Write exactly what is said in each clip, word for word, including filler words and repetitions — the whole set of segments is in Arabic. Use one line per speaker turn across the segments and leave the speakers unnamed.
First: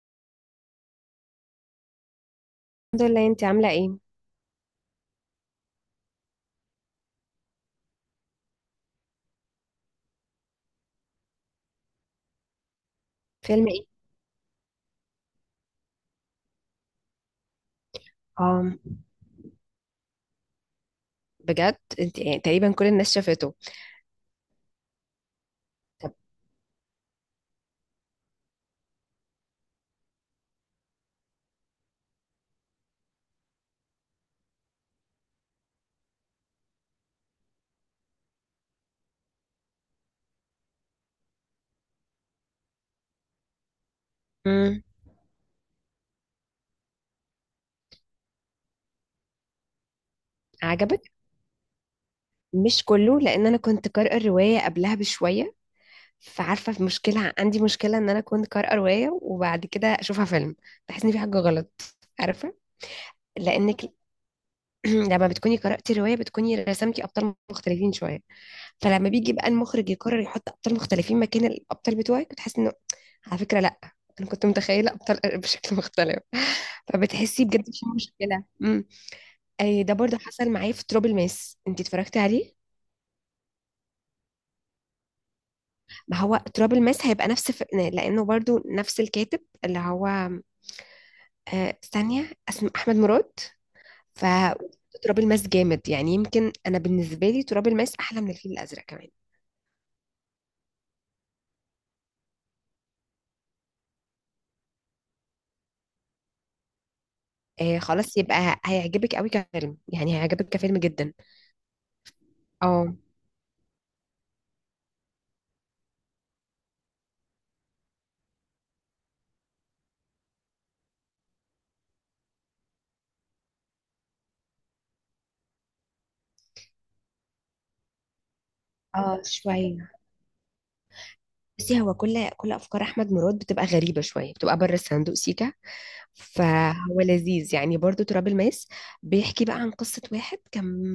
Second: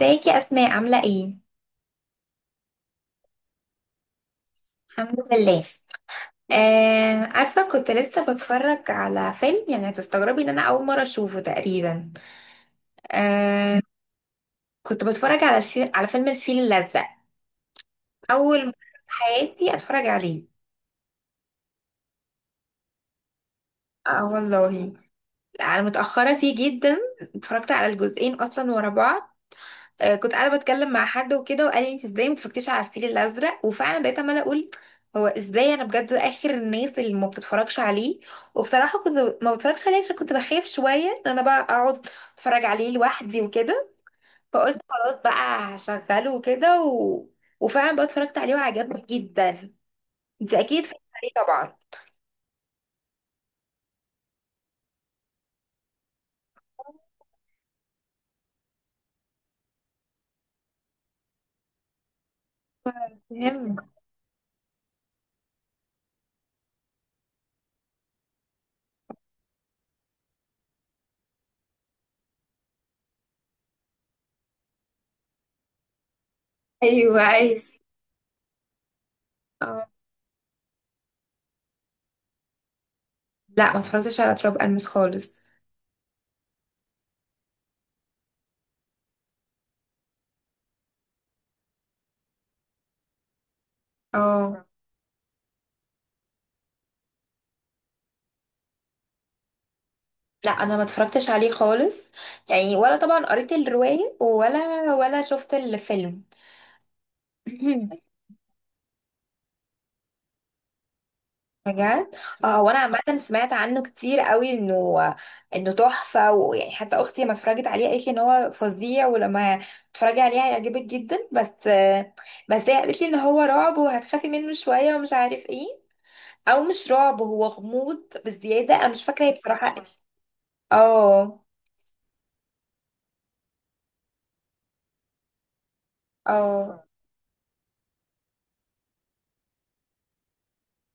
ازيك يا اسماء، عامله ايه؟
الحمد لله، انت عاملة ايه؟
الحمد لله. آه، عارفه كنت لسه بتفرج على فيلم، يعني هتستغربي ان انا اول مره اشوفه تقريبا.
فيلم
آه.
ايه؟
كنت بتفرج على الفيل على فيلم الفيل الازرق. اول مره
اه.
في حياتي اتفرج عليه.
بجد؟ انت يعني تقريبا كل الناس شافته.
اه والله. انا
طب.
متاخره فيه جدا. اتفرجت على الجزئين اصلا ورا بعض. آه، كنت قاعده بتكلم مع حد وكده، وقال لي انت ازاي ما اتفرجتيش على الفيل الازرق، وفعلا بقيت عماله اقول هو ازاي انا بجد اخر الناس اللي ما بتتفرجش عليه. وبصراحه كنت ما بتفرجش عليه عشان كنت بخاف شويه ان انا بقى اقعد اتفرج عليه لوحدي وكده. فقلت
امم.
خلاص بقى هشغله وكده و... وفعلا بقى اتفرجت عليه وعجبني جدا. انت اكيد اتفرجتي
عجبك؟
عليه طبعا.
مش كله، لان انا كنت قارئة الرواية قبلها بشوية. فعارفة في مشكلة، عندي مشكلة ان انا كنت قارئة رواية وبعد كده اشوفها فيلم. بحس ان في حاجة غلط. عارفة؟
مهم.
لانك لما بتكوني قرأتي رواية بتكوني رسمتي ابطال مختلفين شوية. فلما بيجي بقى المخرج يقرر يحط ابطال مختلفين مكان الابطال بتوعك بتحس انه، على فكره لا، انا كنت متخيله ابطال بشكل مختلف
ايوه
فبتحسي
ايوه.
بجد في مشكله. امم. أي
آه،
ده برضه حصل معايا في ترابل ماس، انت اتفرجتي عليه؟
لا، ما اتفرجتش على تراب المس خالص.
ما هو ترابل ماس هيبقى نفس ف... لانه برضه نفس الكاتب، اللي هو آه، ثانيه، اسمه احمد مراد. ف
اه
تراب الماس جامد، يعني يمكن انا بالنسبه لي تراب الماس احلى من الفيل الازرق كمان.
لا، انا ما اتفرجتش عليه خالص، يعني ولا طبعا قريت الرواية ولا ولا شفت الفيلم.
آه خلاص، يبقى هيعجبك قوي كفيلم، يعني هيعجبك كفيلم جدا.
بجد. اه، هو انا
اه
عامه سمعت عنه كتير قوي انه انه تحفه، ويعني حتى اختي لما اتفرجت عليه قالت لي ان هو فظيع، ولما تتفرجي عليه هيعجبك جدا. بس بس هي قالت لي ان هو رعب وهتخافي منه شويه ومش عارف ايه. او مش رعب، هو غموض بزياده، انا مش
اه
فاكره هي بصراحه.
شوية.
اه.
بصي هو كل كل أفكار أحمد مراد بتبقى غريبة شوية، بتبقى بره الصندوق سيكا.
اه
فهو لذيذ يعني برضو، تراب الماس بيحكي بقى عن قصة واحد كان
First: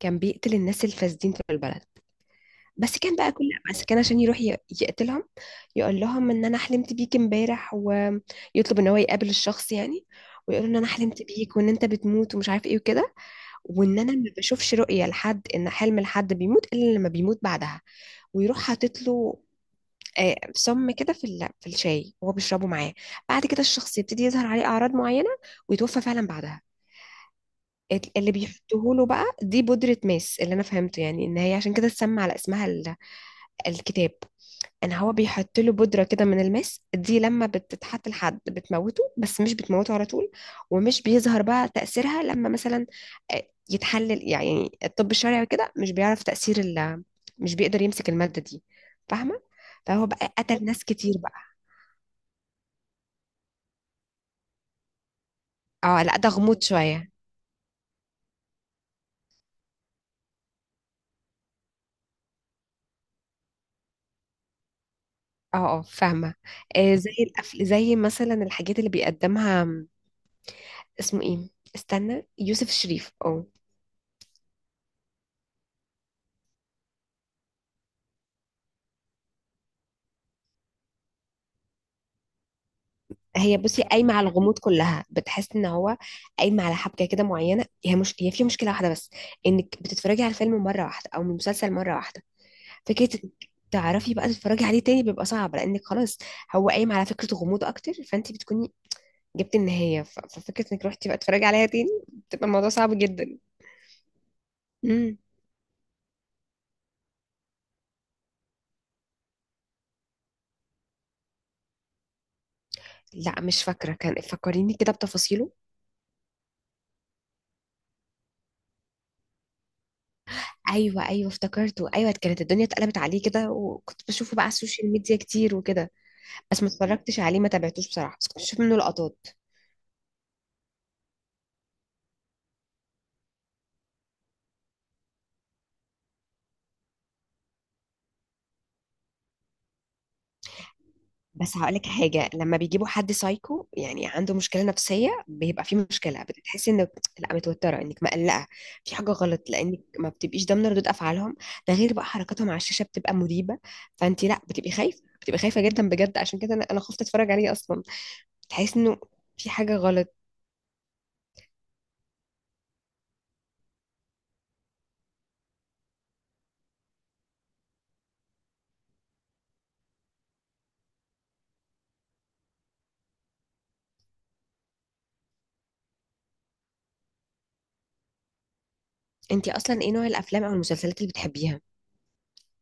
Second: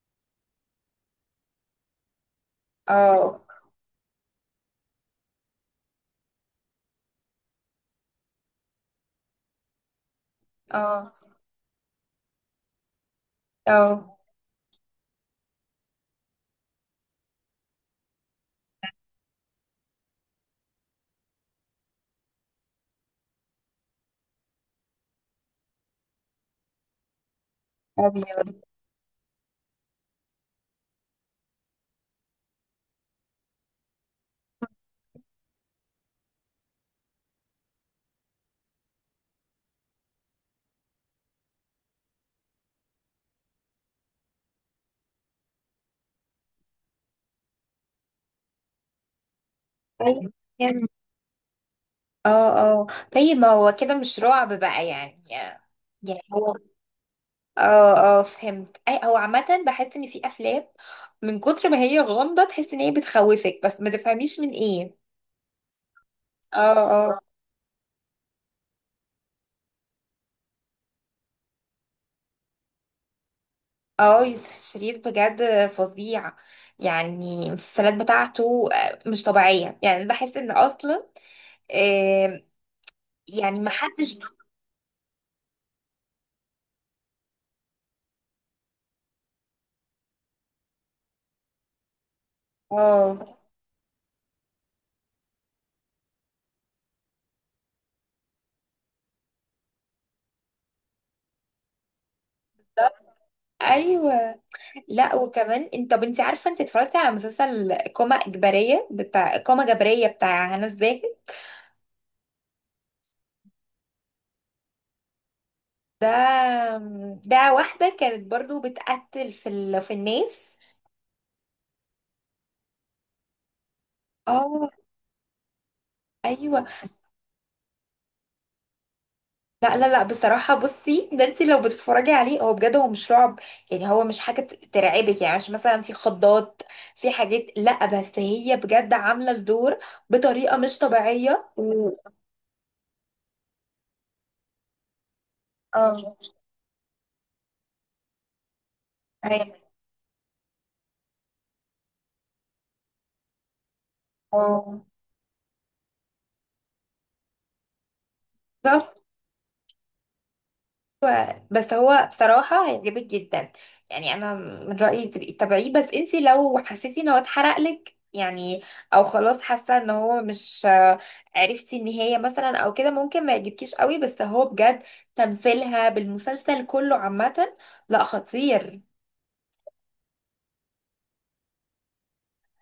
كان بيقتل الناس الفاسدين في البلد. بس كان بقى
اه
كل بس كان عشان يروح ي- يقتلهم. يقول لهم إن أنا حلمت بيك امبارح، ويطلب إن هو يقابل الشخص يعني، ويقول له ان انا
اه
حلمت بيك وان انت بتموت ومش عارف ايه وكده، وان انا
اه.
ما بشوفش رؤيه لحد ان حلم لحد بيموت الا لما بيموت بعدها. ويروح حاطط له آه، سم كده في ال- في الشاي وهو بيشربه معاه. بعد كده الشخص يبتدي يظهر عليه اعراض معينه، ويتوفى فعلا بعدها. ال- اللي
ابيض.
بيحطوه له بقى دي بودره ماس، اللي انا فهمته يعني ان هي عشان كده اتسمى على اسمها ال- الكتاب. ان هو بيحط له بودره كده من الماس دي، لما بتتحط لحد بتموته بس مش بتموته على طول. ومش بيظهر بقى تاثيرها، لما مثلا آه، يتحلل يعني الطب الشرعي وكده، مش بيعرف تاثير ال- مش بيقدر يمسك الماده دي. فاهمه؟ فهو
طيب.
بقى قتل ناس
يعني-
كتير بقى.
اه اه. طيب، ما هو كده مش رعب بقى يعني.
اه لا،
يعني
ده
هو،
غموض شوية.
اه اه فهمت. اي، هو عامة بحس ان في افلام من كتر ما هي غامضة تحس ان هي بتخوفك بس ما تفهميش من ايه.
اه اه فاهمة.
اه
آه زي
اه.
الأفل زي مثلا الحاجات اللي بيقدمها، م، اسمه ايه، استنى، يوسف الشريف، اه.
اه، يوسف الشريف بجد فظيع. يعني المسلسلات بتاعته آه، مش طبيعية، يعني بحس ان اصلا آه،
هي
يعني ما
بصي قايمة
حدش.
على الغموض كلها، بتحس ان هو قايمة على حبكة كده معينة. هي مش هي فيها مشكلة واحدة بس، انك بتتفرجي على الفيلم مرة واحدة او المسلسل مرة واحدة. فكرة
اه.
إنك تعرفي بقى تتفرجي عليه تاني بيبقى صعب، لانك خلاص هو قايم على فكرة غموض اكتر، فانت بتكوني جبت النهاية. ف- ففكرة انك روحتي بقى تتفرجي عليها تاني بتبقى الموضوع صعب
بالظبط.
جدا.
ايوه. لا
مم.
وكمان، انت طب انت عارفه انت اتفرجتي على مسلسل قامه اجباريه بتاع قامه جبريه بتاع هنا الزاهد؟
لا مش فاكرة، كان فكريني كده بتفاصيله.
ده ده واحده كانت برضو بتقتل في ال... في الناس.
ايوه ايوه افتكرته، ايوه كانت الدنيا اتقلبت عليه كده، وكنت بشوفه بقى على
اه
السوشيال ميديا كتير وكده. بس
ايوه.
ما اتفرجتش عليه، ما تابعتوش بصراحة، بس كنت بشوف منه لقطات.
لا لا لا، بصراحه بصي ده انت لو بتتفرجي عليه، هو بجد هو مش رعب، يعني هو مش حاجه ت- ترعبك، يعني مش مثلا في خضات في حاجات، لا بس هي بجد عامله الدور بطريقه مش طبيعيه
بس هقولك
و...
حاجة، لما بيجيبوا حد سايكو، يعني عنده مشكلة نفسية، بيبقى فيه
اه
مشكلة، بتحسي انك لا متوترة، انك مقلقة، في حاجة غلط،
ايوه.
لانك ما بتبقيش ضامنة ردود افعالهم. ده غير بقى حركاتهم على الشاشة بتبقى مريبة. فانت لا بتبقي
اه
خايفة، بتبقي خايفة جدا بجد، عشان كده انا أنا خفت اتفرج عليه اصلا. تحس انه في حاجة غلط.
ايوه بس هو بصراحه هيعجبك جدا. يعني انا من رايي تبقي تتابعيه، بس انتي لو حسيتي ان هو اتحرق لك يعني، او خلاص حاسه ان هو مش آه، عرفتي النهايه مثلا او كده، ممكن ما يعجبكيش قوي، بس هو بجد تمثيلها بالمسلسل كله عامه لا، خطير.
انتي اصلا ايه نوع الافلام او المسلسلات اللي بتحبيها؟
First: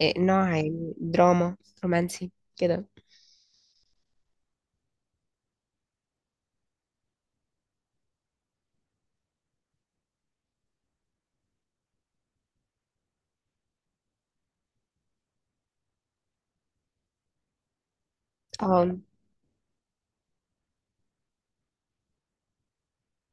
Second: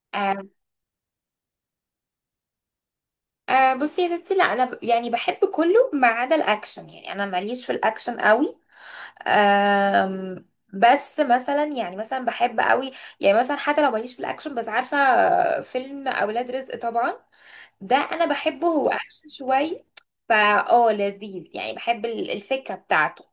إيه
آه
نوع؟ يعني دراما، رومانسي، كده.
آه، بصي يا ستي، لا انا ب- يعني بحب كله ما عدا الاكشن، يعني انا ماليش في الاكشن قوي. أم، بس مثلا، يعني مثلا بحب قوي، يعني مثلا حتى لو ماليش في الاكشن بس عارفه فيلم اولاد رزق طبعا، ده انا بحبه، هو
اه
اكشن شوي. فا، اه لذيذ يعني، بحب ال- الفكره بتاعته.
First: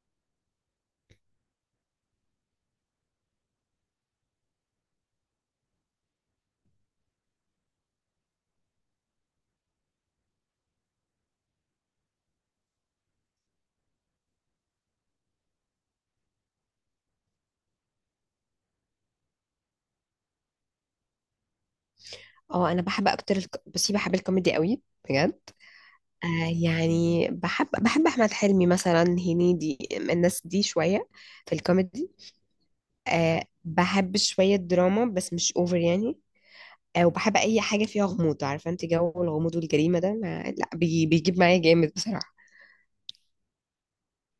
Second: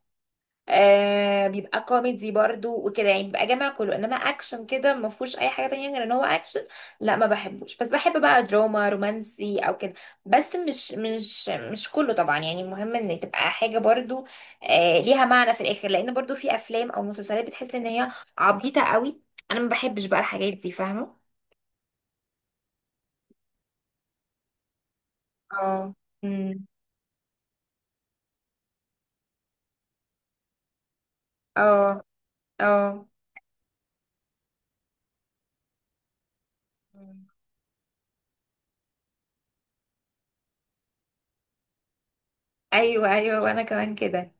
آه بيبقى كوميدي برضو وكده، يعني بيبقى جامع كله، انما اكشن كده ما فيهوش اي حاجه تانية غير ان هو اكشن، لا ما بحبوش. بس بحب بقى دراما رومانسي او كده، بس مش مش مش كله طبعا، يعني المهم ان تبقى حاجه برضو آه ليها معنى في الاخر، لان برضو في افلام او مسلسلات بتحس ان هي عبيطه قوي، انا ما بحبش بقى الحاجات دي، فاهمه.
اه انا بحب اكتر الك... بصي بحب الكوميدي قوي بجد.
اه.
آه
امم.
يعني بحب بحب احمد حلمي مثلا، هنيدي، الناس دي شويه في
اه
الكوميدي.
اه.
آه بحب شويه دراما بس مش اوفر يعني. آه
مم.
وبحب اي حاجه فيها غموض، عارفه انت، جو الغموض والجريمه ده ما... لا بي... بيجيب معايا جامد بصراحه.
ايوه ايوه، وانا كمان كده.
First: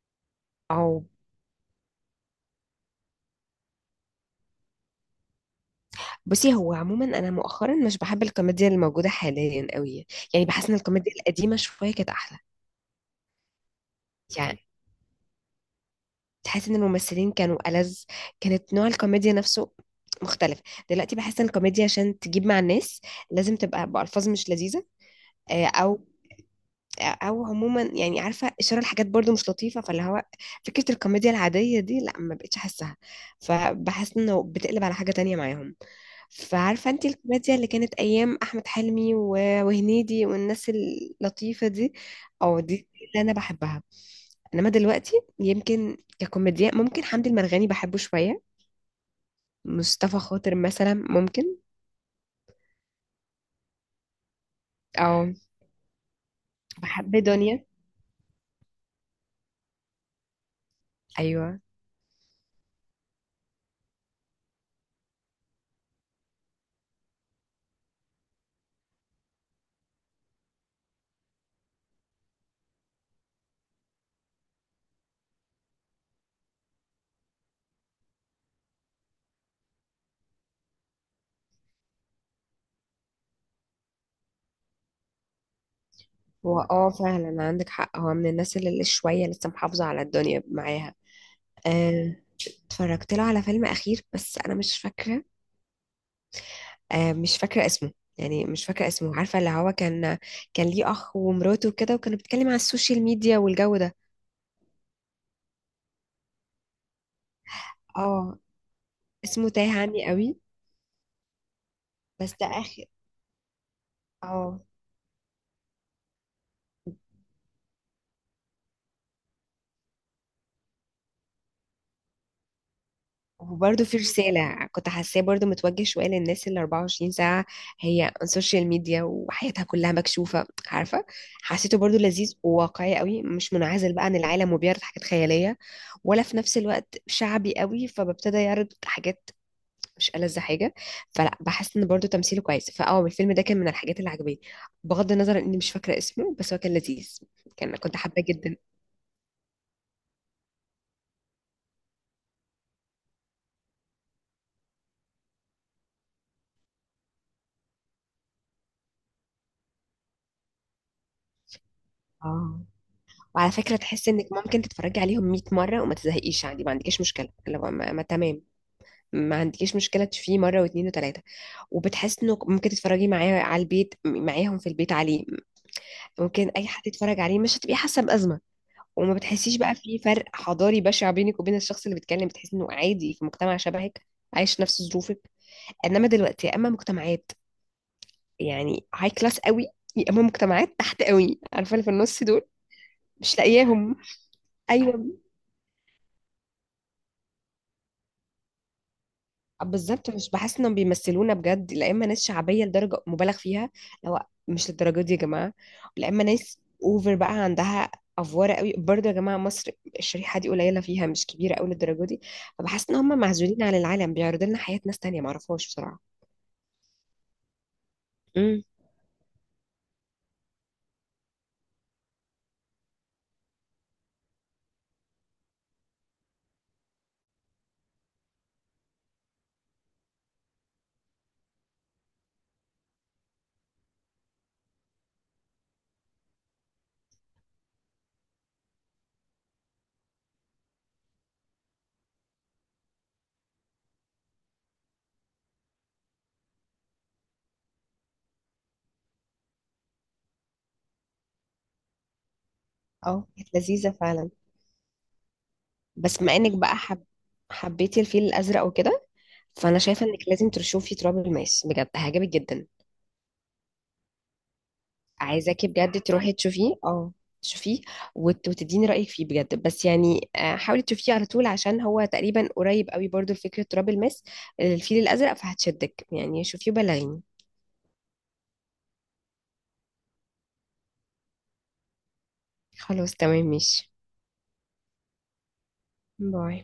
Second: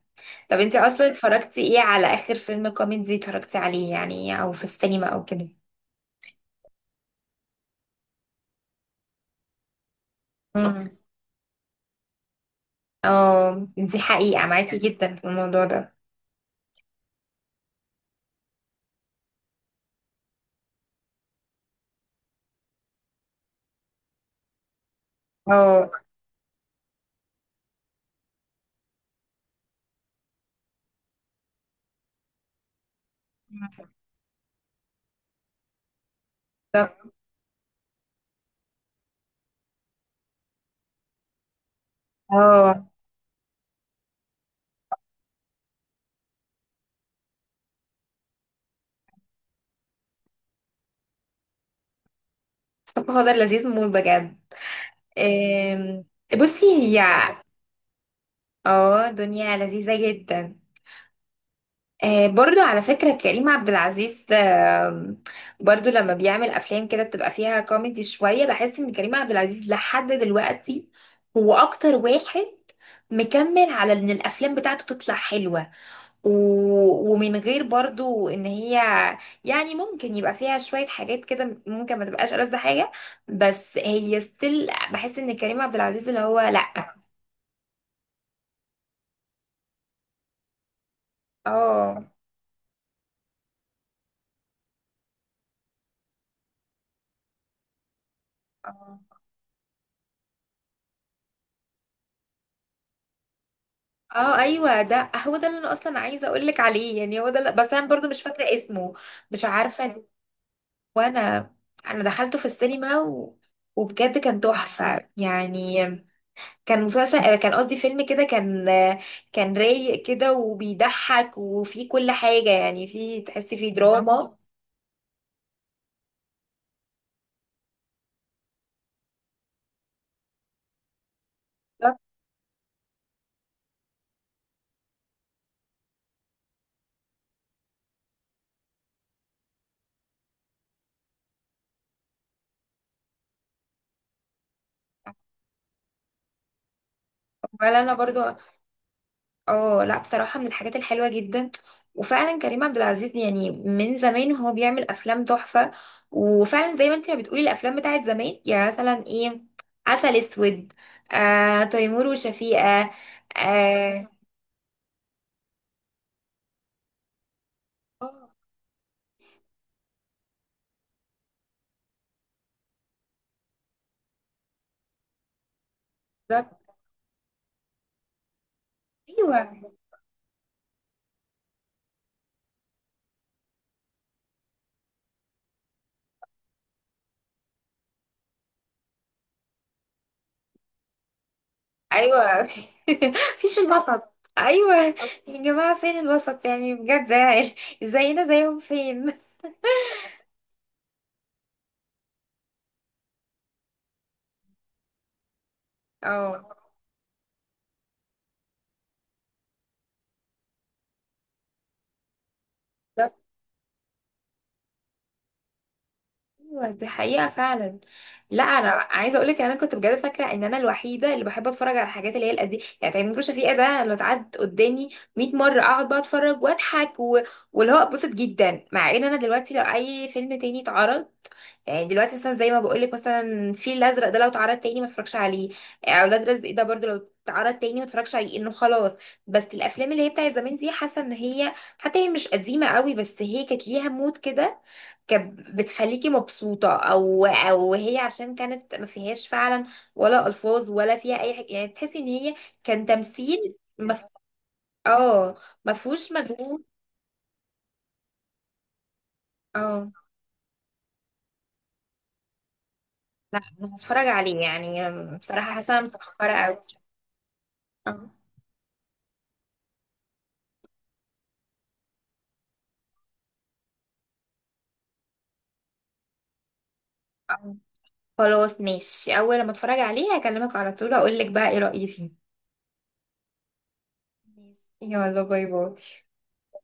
طب انتي
او
اصلا اتفرجتي ايه، على اخر فيلم كوميدي اتفرجتي عليه يعني، او في السينما او كده؟
بصي هو عموما انا مؤخرا مش بحب الكوميديا اللي موجوده حاليا قوي. يعني بحس ان
مم.
الكوميديا القديمه شويه كانت احلى.
اه، دي حقيقة
يعني
معاكي جدا في الموضوع ده.
تحس ان الممثلين كانوا ألذ، كانت نوع الكوميديا نفسه مختلف. دلوقتي بحس ان الكوميديا عشان تجيب مع الناس لازم تبقى بألفاظ مش لذيذه، آه،
اه.
او او عموما يعني، عارفه اشاره لحاجات برضو مش لطيفه. فاللي هو فكره الكوميديا العاديه دي لا، ما بقتش احسها. فبحس انه بتقلب على حاجه تانية معاهم. فعارفة
طب.
انت الكوميديا اللي كانت ايام احمد حلمي و- وهنيدي والناس اللطيفة دي، او
اه.
دي اللي انا بحبها. انما دلوقتي يمكن ككوميديا، ممكن حمدي المرغني بحبه شوية، مصطفى خاطر مثلا ممكن،
طب هو ده لذيذ موت بجد.
او
ام، بصي هي،
بحب دنيا.
اه دنيا لذيذة جدا.
ايوه
آه، برضو على فكرة كريم عبد العزيز، آه، برضو لما بيعمل أفلام كده بتبقى فيها كوميدي شوية، بحس إن كريم عبد العزيز لحد دلوقتي هو أكتر واحد مكمل على إن الأفلام بتاعته تطلع حلوة و... ومن غير برضو إن هي يعني ممكن يبقى فيها شوية حاجات كده، ممكن ما تبقاش ألذ حاجة، بس هي ستيل بحس إن كريم عبد العزيز اللي هو
هو اه
لأ.
فعلا عندك حق، هو من الناس اللي اللي شوية لسه محافظة على الدنيا معاها.
اه
آه، اتفرجت له على فيلم اخير بس انا مش فاكرة، آه، مش فاكرة اسمه، يعني مش فاكرة
آه.
اسمه، عارفة اللي هو كان كان ليه أخ ومراته وكده وكانوا بيتكلم على السوشيال ميديا والجو ده.
اه ايوه، ده هو ده اللي انا اصلا عايزه اقول لك عليه، يعني هو ده اللي- بس انا برضو مش
اه
فاكره اسمه. مش
اسمه تاه
عارفه.
عني قوي.
وانا، انا
بس
دخلته في
ده آخر.
السينما و... وبجد كان
اه
تحفه يعني. كان مسلسل آه، كان قصدي فيلم، كده كان آه، كان رايق كده وبيضحك وفيه كل حاجه، يعني فيه تحسي فيه
وبرده في
دراما.
رسالة كنت حاساه برده متوجه شوية للناس اللي 24 ساعة هي على السوشيال ميديا وحياتها كلها مكشوفة، عارفة. حسيته برده لذيذ وواقعي قوي، مش منعزل بقى عن العالم وبيعرض حاجات خيالية، ولا في نفس الوقت شعبي قوي فببتدى يعرض حاجات مش ألذ حاجة. فلا بحس ان برضو تمثيله كويس، فاه الفيلم ده كان من الحاجات اللي عجباني، بغض النظر اني مش فاكرة اسمه، بس هو كان لذيذ. كان
ولا انا
كنت
برضو.
حابة جدا.
اه لا بصراحة، من الحاجات الحلوة جدا، وفعلا كريم عبد العزيز يعني من زمان وهو بيعمل أفلام تحفة. وفعلا زي ما انت ما بتقولي الأفلام بتاعت زمان، يعني مثلا ايه، عسل أسود، آه تيمور
اه
وشفيقة.
وعلى فكرة تحس
اه.
انك ممكن تتفرجي عليهم 100 مرة وما تزهقيش عادي، ما عندكيش مشكلة لو ما, ما
آه.
تمام. ما عندكيش مشكلة تشوفيه مرة واثنين وثلاثة. وبتحس انه ممكن تتفرجي معاه على البيت، معاهم في البيت عليه، ممكن
بالظبط.
اي حد يتفرج عليه، مش هتبقي حاسة بأزمة. وما
ايوه
بتحسيش بقى في فرق حضاري بشع بينك وبين الشخص اللي بيتكلم، بتحس انه عادي في مجتمع شبهك، عايش نفس ظروفك. انما دلوقتي يا اما مجتمعات يعني هاي كلاس قوي، يا اما مجتمعات تحت قوي، عارفه اللي في النص دول
ايوه.
مش
مفيش
لاقياهم.
الوسط، ايوه.
ايوه
يا جماعة فين الوسط؟ يعني بجد ازينا زيهم فين؟
بالظبط، مش بحس انهم بيمثلونا بجد، لا اما ناس شعبيه لدرجه مبالغ فيها، لو مش للدرجه دي يا جماعه، لا اما
اه
ناس اوفر بقى عندها افواره قوي، برضه يا جماعه مصر الشريحه دي قليله فيها، مش كبيره قوي للدرجه دي. فبحس ان هم معزولين عن العالم، بيعرضوا لنا حياه ناس تانية معرفهاش بصراحه.
ايوه، دي حقيقة فعلا. لا
امم.
انا عايزة اقولك ان انا كنت بجد فاكرة ان انا الوحيدة اللي بحب اتفرج على الحاجات اللي هي القديمة، يعني تامر شفيقة ده لو اتعد قدامي 100 مرة اقعد بقى اتفرج واضحك و... واللي هو اتبسط جدا، مع ان انا دلوقتي لو اي فيلم تاني اتعرض، يعني دلوقتي مثلا زي ما بقولك، مثلا الفيل الازرق ده لو اتعرض تاني ما اتفرجش عليه، اولاد رزق ده برضو لو اتعرض تاني ما اتفرجش عليه، انه خلاص. بس الافلام اللي هي بتاعت زمان دي حاسة ان هي، حتى هي مش قديمة قوي، بس هي كانت ليها مود كده، كانت بتخليكي مبسوطة، او او هي عشان كانت ما فيهاش فعلا ولا الفاظ ولا فيها اي حاجة، يعني تحسي ان هي كان
اه
تمثيل.
كانت لذيذه
مف...
فعلا.
اه. ما فيهوش
بس بما انك
مجهود.
بقى حب حبيتي الفيل الازرق وكده، فانا
اه
شايفه انك لازم تشوفي تراب الماس، بجد هيعجبك جدا.
لا انا هتفرج عليه يعني، بصراحة
عايزاكي
حاسة أنا
بجد
متأخرة
تروحي
اوي.
تشوفيه، اه تشوفيه
آه،
وت- وتديني رايك فيه بجد، بس يعني آه، حاولي تشوفيه على طول عشان هو تقريبا قريب قوي برضو لفكره تراب الماس الفيل الازرق، فهتشدك يعني، شوفيه وبلغيني.
آه. خلاص ماشي، اول لما اتفرج عليه هكلمك على طول اقول لك بقى ايه رأيي فيه.
خلاص تمام ماشي.
ماشي يلا، باي باي.
باي.